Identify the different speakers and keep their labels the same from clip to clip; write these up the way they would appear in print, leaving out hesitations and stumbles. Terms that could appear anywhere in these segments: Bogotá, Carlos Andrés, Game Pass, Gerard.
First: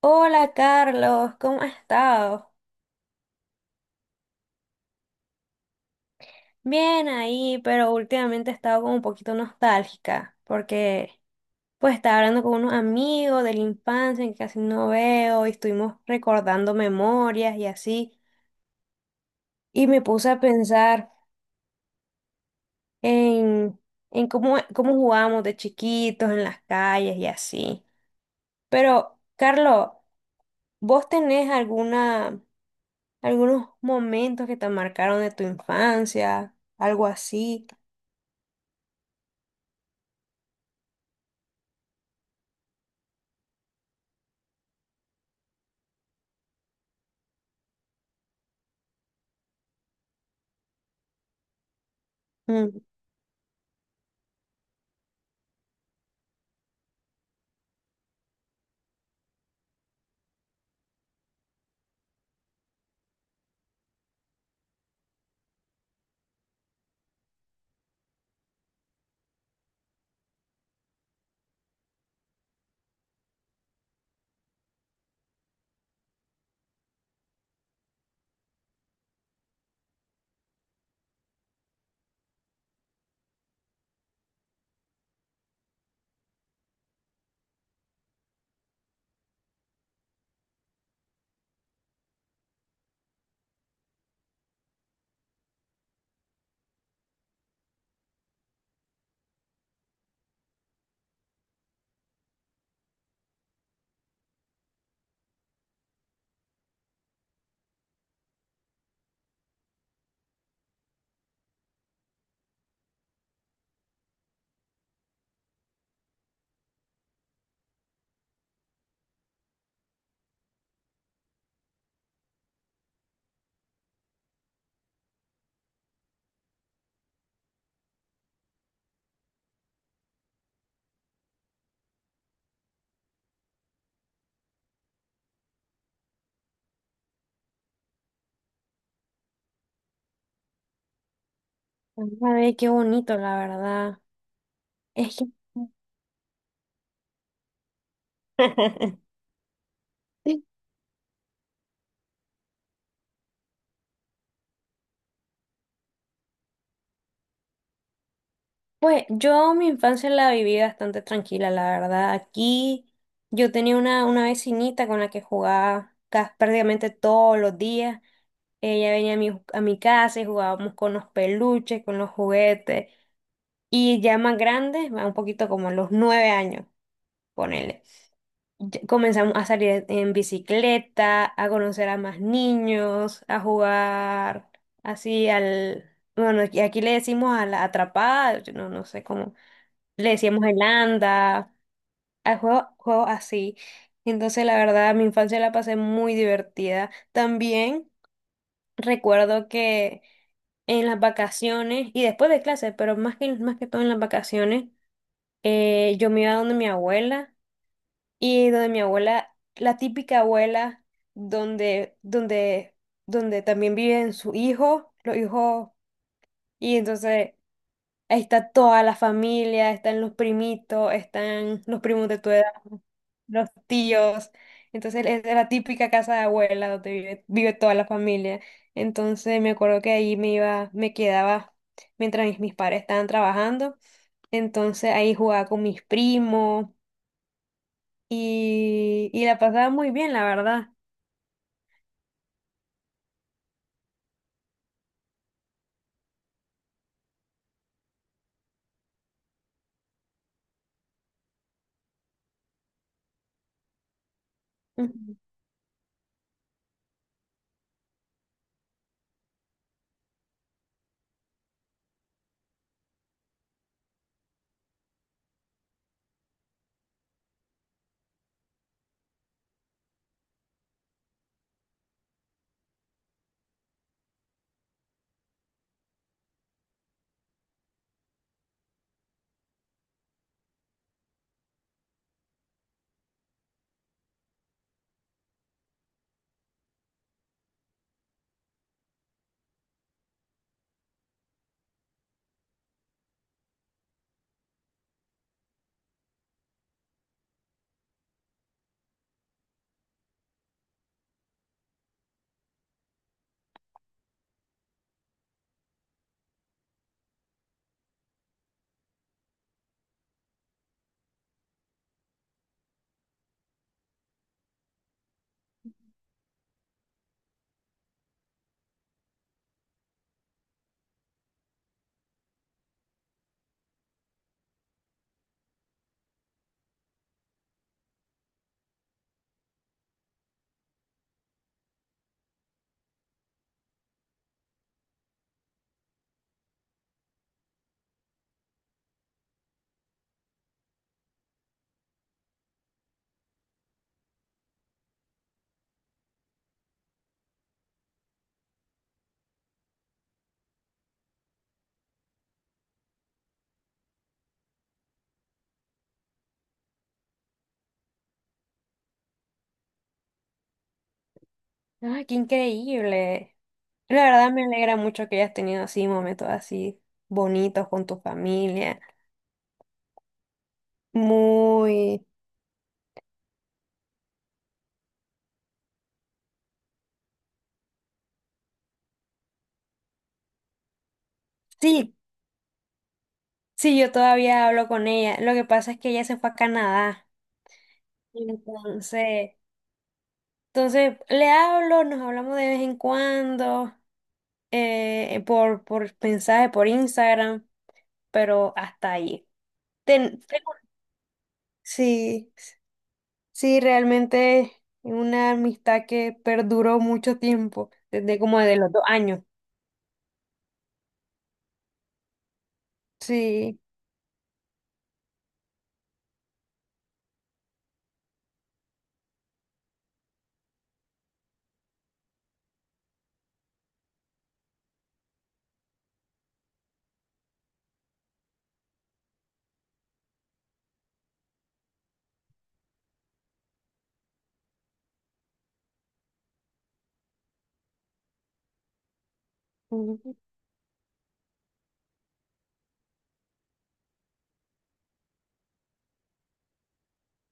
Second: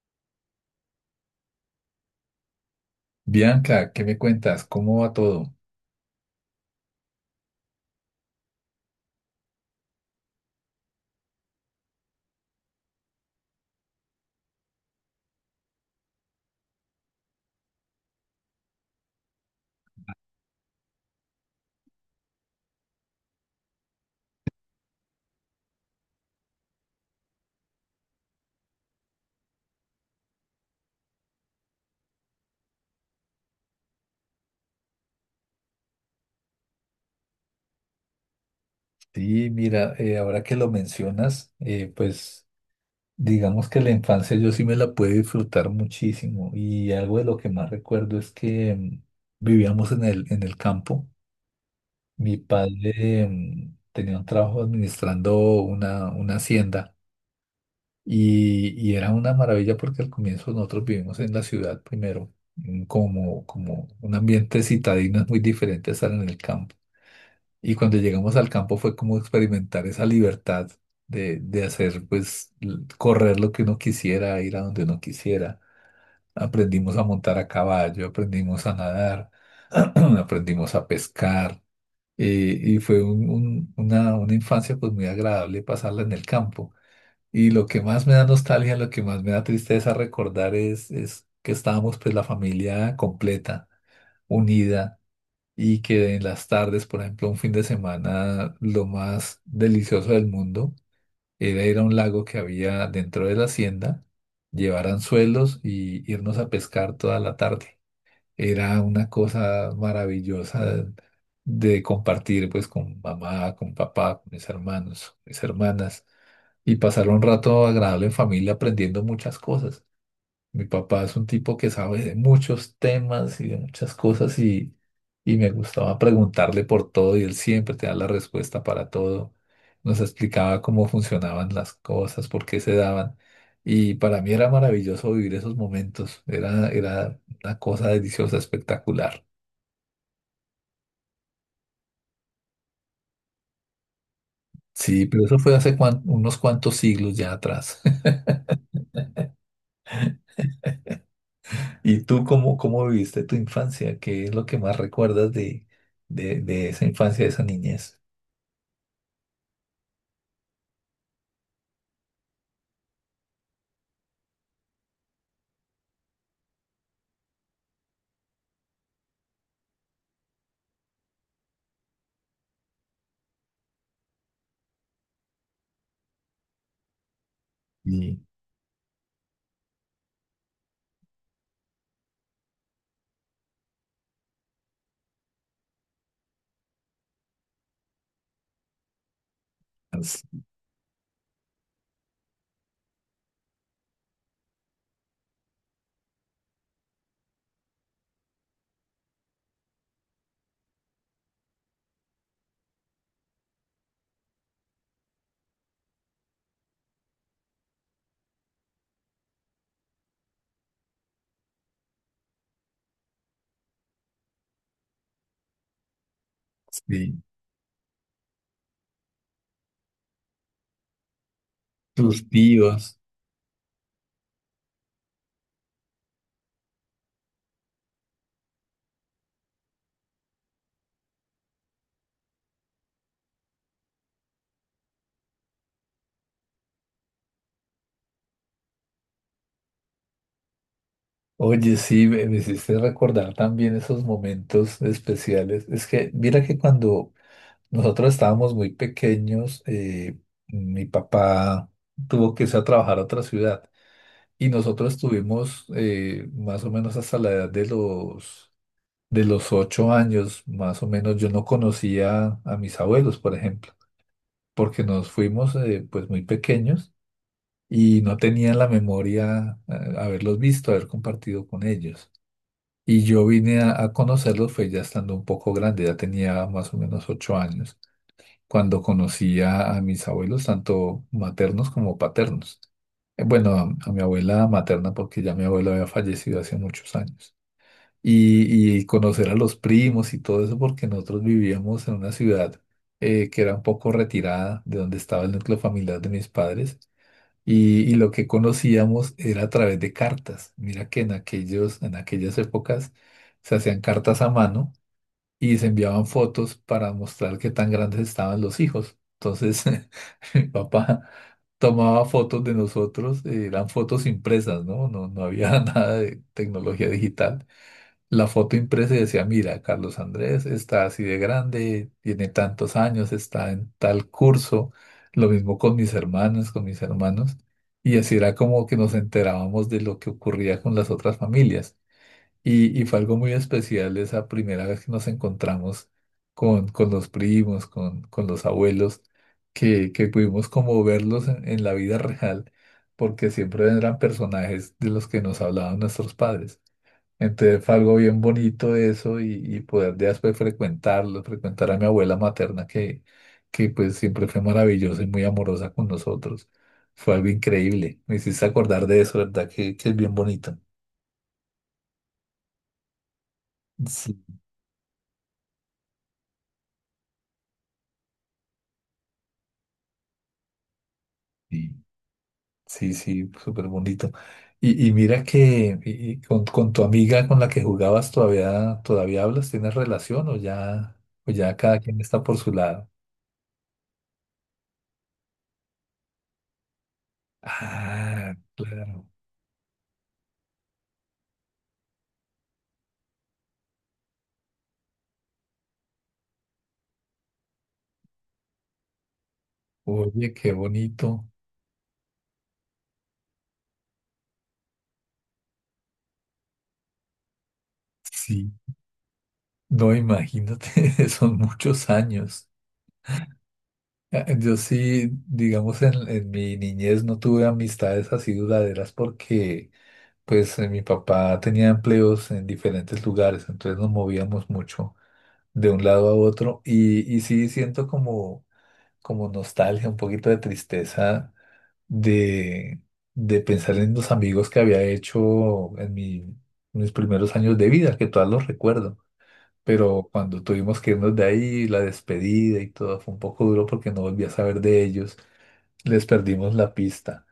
Speaker 1: Hola Carlos, ¿cómo has estado?
Speaker 2: Bianca, ¿qué me cuentas? ¿Cómo va todo?
Speaker 1: Bien ahí, pero últimamente he estado como un poquito nostálgica porque pues estaba hablando con unos amigos de la infancia que casi no veo y estuvimos recordando memorias y así y me puse a pensar en, en cómo, cómo jugábamos de chiquitos en las calles y así. Pero Carlos, ¿vos tenés algunos momentos que te marcaron de tu infancia, algo así?
Speaker 2: Sí, mira, ahora que lo mencionas, pues digamos que la infancia yo sí me la pude disfrutar muchísimo y algo de lo que más recuerdo es que vivíamos en el campo. Mi
Speaker 1: Mm.
Speaker 2: padre tenía un trabajo administrando una hacienda y era una maravilla porque al comienzo nosotros vivimos en la ciudad primero, como un ambiente citadino es muy diferente a estar en el campo. Y cuando llegamos al campo fue como experimentar esa libertad de hacer, pues, correr lo que uno quisiera, ir a donde uno quisiera. Aprendimos a montar a caballo, aprendimos a nadar, aprendimos a pescar. Y fue una infancia pues muy agradable pasarla en el campo. Y lo que más me da nostalgia, lo que más me da tristeza recordar es que estábamos pues la familia completa, unida y que en las tardes, por ejemplo, un fin de semana, lo más delicioso del mundo era ir a un lago que había dentro de la hacienda, llevar anzuelos y irnos a pescar toda la tarde. Era una cosa maravillosa de compartir pues con mamá, con papá, con mis hermanos, mis hermanas y pasar un rato agradable en familia aprendiendo muchas cosas. Mi papá es un tipo que sabe de muchos temas y de muchas cosas y me gustaba preguntarle por todo y él siempre te da la respuesta para todo. Nos explicaba cómo funcionaban las cosas, por qué se daban. Y para mí era maravilloso vivir esos momentos. Era una cosa deliciosa, espectacular.
Speaker 1: A ver, qué bonito, la verdad.
Speaker 2: Sí,
Speaker 1: Es
Speaker 2: pero
Speaker 1: que...
Speaker 2: eso fue hace unos cuantos siglos ya atrás.
Speaker 1: Sí.
Speaker 2: ¿Y tú cómo, cómo viviste tu infancia? ¿Qué es lo que más recuerdas de esa infancia, de esa niñez?
Speaker 1: Pues yo mi infancia la viví bastante tranquila, la verdad. Aquí yo tenía una vecinita con la que jugaba prácticamente todos los días. Ella venía a a mi casa y jugábamos con los peluches, con los juguetes. Y ya más grandes, un poquito como a los 9 años, ponele.
Speaker 2: Y-
Speaker 1: Comenzamos a salir en bicicleta, a conocer a más niños, a jugar así al... Bueno, aquí le decimos a la atrapada, yo no sé cómo. Le decíamos el anda, a juegos así. Entonces, la verdad, mi infancia la pasé muy divertida. También recuerdo que en las vacaciones y después de clases, pero más que todo en las vacaciones, yo me iba donde mi abuela, y donde mi abuela, la típica abuela, donde, donde, donde también viven su hijo, los hijos, y
Speaker 2: Sí,
Speaker 1: entonces ahí está toda la familia, están los primitos, están los primos de
Speaker 2: tus
Speaker 1: tu edad,
Speaker 2: tíos.
Speaker 1: los tíos. Entonces es la típica casa de abuela donde vive toda la familia. Entonces me acuerdo que ahí me iba, me quedaba mientras mis padres estaban trabajando. Entonces ahí jugaba con mis primos y la pasaba muy bien, la verdad.
Speaker 2: Oye, sí, me hiciste recordar también esos momentos especiales. Es que, mira que cuando nosotros estábamos muy pequeños, mi papá tuvo que irse a trabajar a otra ciudad y nosotros
Speaker 1: Ujú.
Speaker 2: estuvimos más o menos hasta la edad de los 8 años, más o menos. Yo no conocía a mis abuelos, por ejemplo, porque nos fuimos pues muy pequeños. Y no tenía en la memoria haberlos visto, haber compartido con ellos. Y yo vine a conocerlos fue ya estando un poco grande, ya tenía más o menos 8 años, cuando conocí a mis abuelos, tanto maternos como paternos. Bueno, a mi abuela materna, porque ya mi abuelo había fallecido hace muchos años. Y conocer a los primos y todo eso, porque nosotros vivíamos en una ciudad que era un poco retirada de donde estaba el núcleo familiar de mis padres y lo que conocíamos era a través de cartas. Mira que en aquellas épocas se hacían cartas a mano y se enviaban fotos para mostrar qué tan grandes estaban los hijos. Entonces, mi papá tomaba fotos de nosotros, eran fotos impresas, ¿no? No había nada de tecnología digital. La foto impresa y decía, mira, Carlos Andrés está así de grande, tiene tantos años, está en tal curso, lo mismo con mis hermanas, con mis hermanos, y así era como que nos enterábamos de lo que ocurría con las otras familias. Y fue algo muy especial esa primera vez que nos encontramos con los primos, con los abuelos, que pudimos como verlos en la vida real, porque siempre eran personajes de los que nos hablaban nuestros padres. Entonces fue algo bien bonito eso y poder después frecuentarlo, frecuentar a mi abuela materna que pues siempre fue maravillosa y muy amorosa con nosotros. Fue algo increíble. Me hiciste acordar de eso, ¿verdad? Que es bien bonito.
Speaker 1: Ay, qué increíble. La
Speaker 2: Sí,
Speaker 1: verdad me alegra mucho que hayas tenido así momentos así bonitos con tu familia.
Speaker 2: sí,
Speaker 1: Muy...
Speaker 2: sí, sí, súper bonito. Y mira que y con tu amiga con la que jugabas todavía, todavía hablas, ¿tienes relación o ya cada
Speaker 1: Sí,
Speaker 2: quien está por su lado?
Speaker 1: sí, yo todavía hablo con ella. Lo que pasa es que ella se fue a Canadá.
Speaker 2: Ah, claro.
Speaker 1: Entonces, entonces le hablo, nos hablamos de vez en cuando, por mensaje, por Instagram, pero hasta ahí. Ten-
Speaker 2: Oye, qué
Speaker 1: tengo-
Speaker 2: bonito.
Speaker 1: sí. Sí, realmente una amistad que perduró mucho tiempo, desde como
Speaker 2: Sí,
Speaker 1: de los 2 años.
Speaker 2: no, imagínate, son muchos años.
Speaker 1: Sí.
Speaker 2: Ah, yo sí, digamos, en mi niñez no tuve amistades así duraderas porque, pues, mi papá tenía empleos en diferentes lugares, entonces nos movíamos mucho de un lado a otro y sí siento como nostalgia, un poquito de tristeza de, de pensar en los amigos que había hecho en mis primeros años de vida, que todos los recuerdo. Pero
Speaker 1: Ujú.
Speaker 2: cuando tuvimos que irnos de ahí, la despedida y todo fue un poco duro porque no volví a saber de ellos, les perdimos la pista.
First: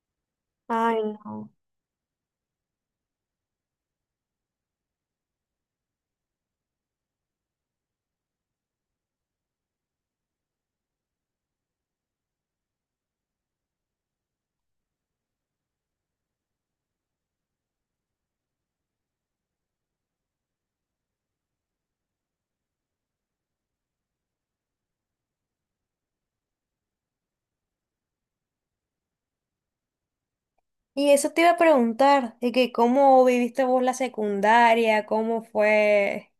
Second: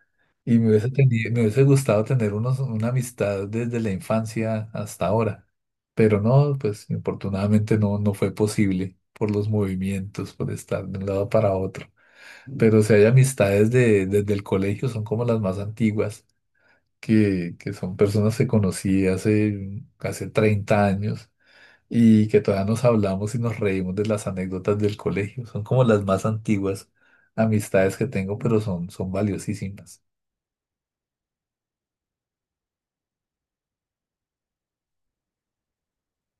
Speaker 2: Y
Speaker 1: Ay,
Speaker 2: me
Speaker 1: no.
Speaker 2: hubiese gustado tener una amistad desde la infancia hasta ahora, pero no, pues infortunadamente no, no fue posible por los movimientos, por estar de un lado para otro. Pero si hay amistades desde el colegio, son como las más antiguas, que son personas que conocí hace 30 años y que todavía nos hablamos y nos reímos de las anécdotas del colegio. Son como las más antiguas amistades que tengo, pero son, son valiosísimas.
Speaker 1: Y eso te iba a preguntar, de que cómo viviste vos la secundaria, cómo fue,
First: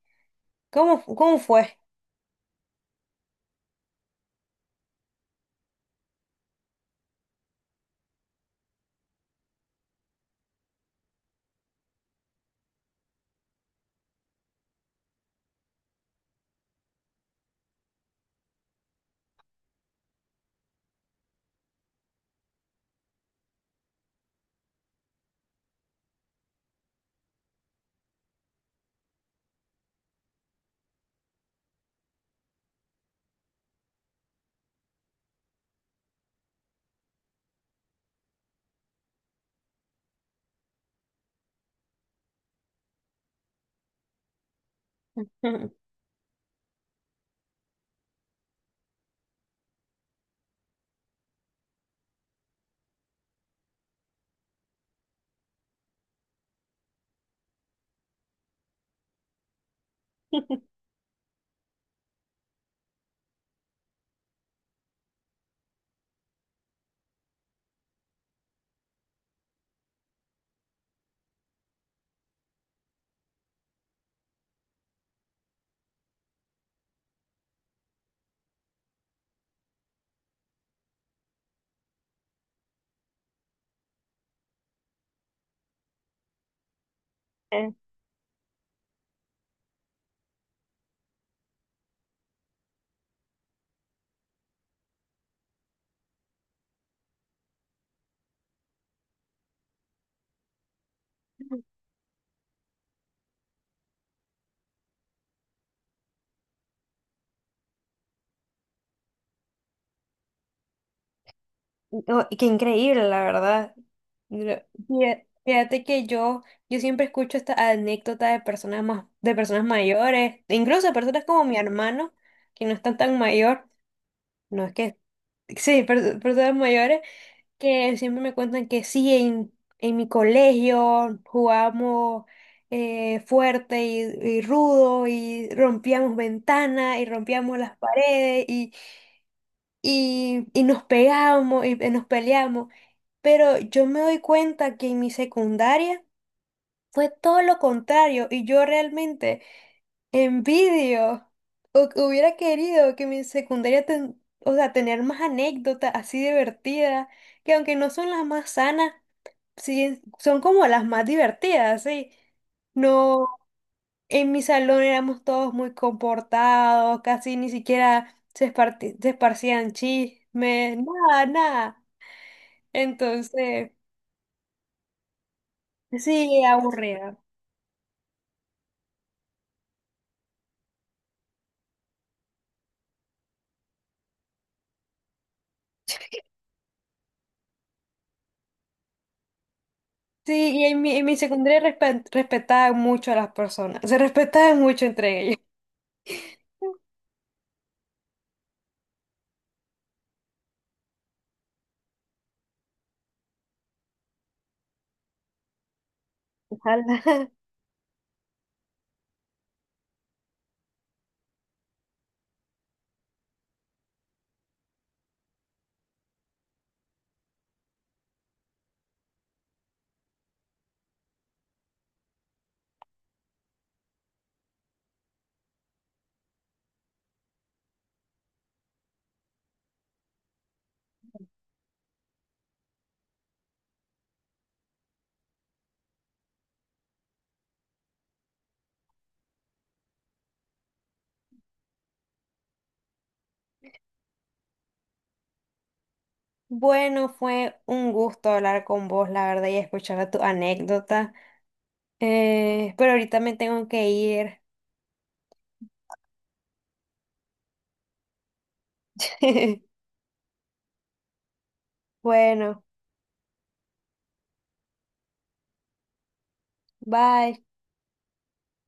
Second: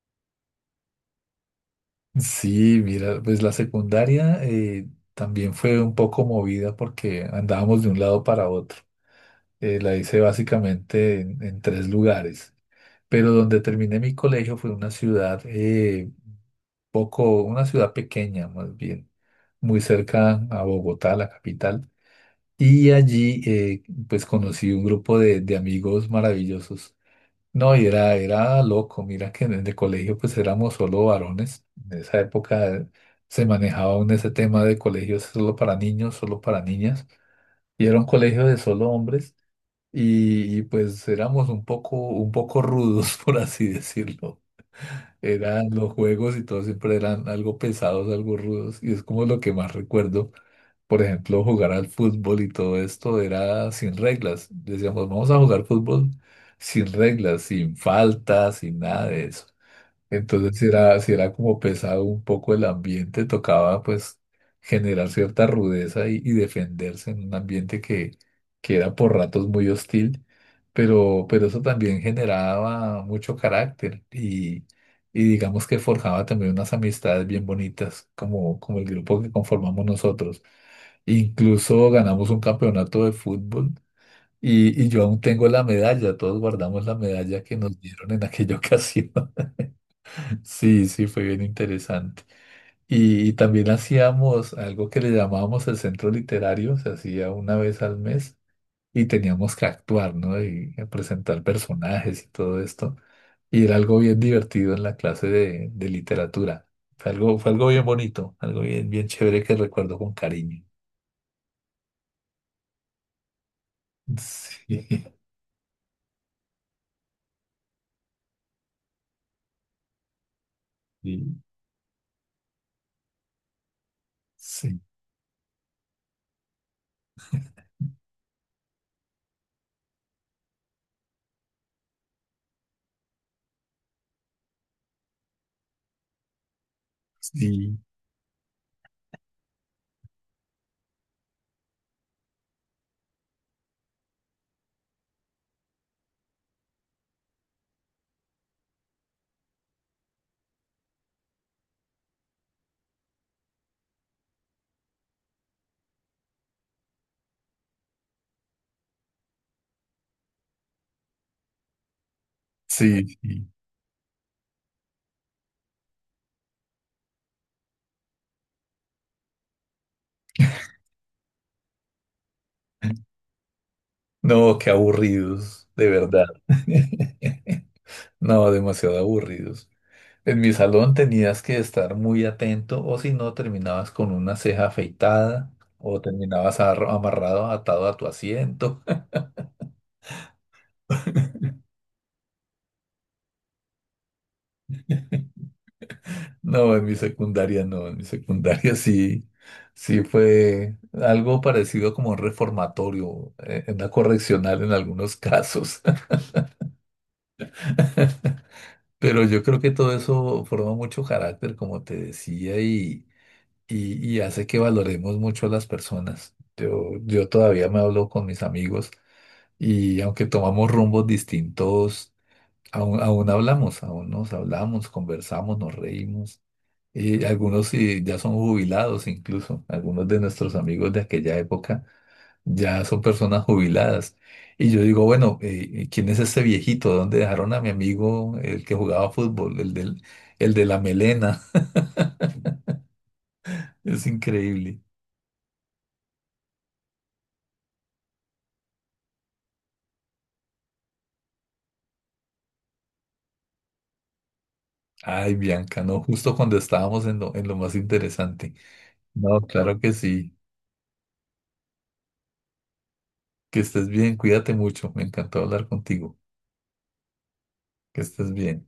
Speaker 1: cómo fue.
Speaker 2: Sí, mira, pues la secundaria también fue un poco movida porque andábamos de un lado para otro. La hice básicamente en 3 lugares, pero donde terminé mi colegio fue una ciudad poco, una ciudad pequeña más bien, muy cerca a Bogotá, la capital. Y allí, pues conocí un grupo de amigos maravillosos. No, y era, era loco. Mira que en el colegio, pues éramos solo varones. En esa época se manejaba aún ese tema de colegios solo para niños, solo para niñas. Y era un colegio de solo hombres. Y, pues éramos un poco rudos, por así decirlo. Eran los juegos y todo siempre eran algo pesados, algo rudos. Y es como lo que más recuerdo, por ejemplo, jugar al fútbol y todo esto era sin reglas. Decíamos, vamos a jugar fútbol sin reglas, sin faltas, sin nada de eso. Entonces, si era como pesado un poco el ambiente, tocaba pues generar cierta rudeza y defenderse en un ambiente que era por ratos muy hostil, pero eso también generaba mucho carácter y digamos que forjaba también unas amistades bien bonitas, como el grupo que conformamos nosotros. Incluso ganamos un campeonato de fútbol y yo aún tengo la medalla, todos guardamos la medalla que
Speaker 1: Eh,
Speaker 2: nos dieron en aquella ocasión. Sí, sí, fue bien interesante. Y también hacíamos algo que le llamábamos el centro literario, se hacía una vez al mes y teníamos que actuar, ¿no? Y presentar personajes y todo esto. Y era algo bien divertido en la clase de literatura. Fue algo bien bonito, algo bien, bien chévere que recuerdo con cariño.
Speaker 1: no, qué increíble, la verdad.
Speaker 2: Sí,
Speaker 1: Fíjate que yo siempre escucho esta anécdota de de personas mayores, e incluso de personas
Speaker 2: sí,
Speaker 1: como mi hermano, que no están tan mayor. No es
Speaker 2: sí,
Speaker 1: que... Sí, personas mayores que siempre me cuentan que sí, en mi colegio jugamos fuerte y rudo y rompíamos ventanas y rompíamos las
Speaker 2: sí,
Speaker 1: paredes y, y nos pegábamos y nos peleábamos. Pero yo me doy cuenta que en mi secundaria fue todo lo contrario y yo realmente... Envidio. Hubiera querido que mi secundaria, o sea, tener más anécdotas así divertidas, que aunque no son las más sanas, sí, son como las más divertidas, sí.
Speaker 2: sí.
Speaker 1: No,
Speaker 2: Sí.
Speaker 1: en mi salón éramos todos muy comportados, casi ni siquiera se esparcían chismes, nada, nada. Entonces,
Speaker 2: No, qué aburridos, de verdad.
Speaker 1: sí, aburrida.
Speaker 2: No, demasiado aburridos. En mi salón tenías que estar muy atento o si no terminabas con una ceja afeitada o terminabas amarrado, atado a tu asiento.
Speaker 1: Sí, y en en mi secundaria respetaban mucho a las personas, se respetaban mucho entre ellos.
Speaker 2: No, en mi secundaria no, en mi secundaria sí, sí fue algo parecido como un reformatorio, una correccional en algunos casos.
Speaker 1: Ojalá.
Speaker 2: Pero yo creo que todo eso forma mucho carácter, como te decía, y hace que valoremos mucho a las personas. Yo todavía me hablo con mis amigos. Y aunque tomamos rumbos distintos, aún, aún hablamos, aún nos hablamos, conversamos, nos reímos. Y algunos sí, ya son jubilados incluso, algunos de nuestros amigos de aquella época ya son personas jubiladas. Y yo digo, bueno, ¿quién es ese viejito? ¿Dónde dejaron a mi amigo, el que jugaba fútbol, el de la melena? Es increíble.
Speaker 1: Bueno, fue un gusto hablar con vos, la verdad, y escuchar tu anécdota. Pero ahorita me tengo que ir.
Speaker 2: Ay, Bianca, no, justo cuando estábamos en lo más interesante. No, claro que sí.
Speaker 1: Bueno,
Speaker 2: Que estés bien, cuídate mucho. Me encantó hablar contigo.
Speaker 1: bye.
Speaker 2: Que estés bien.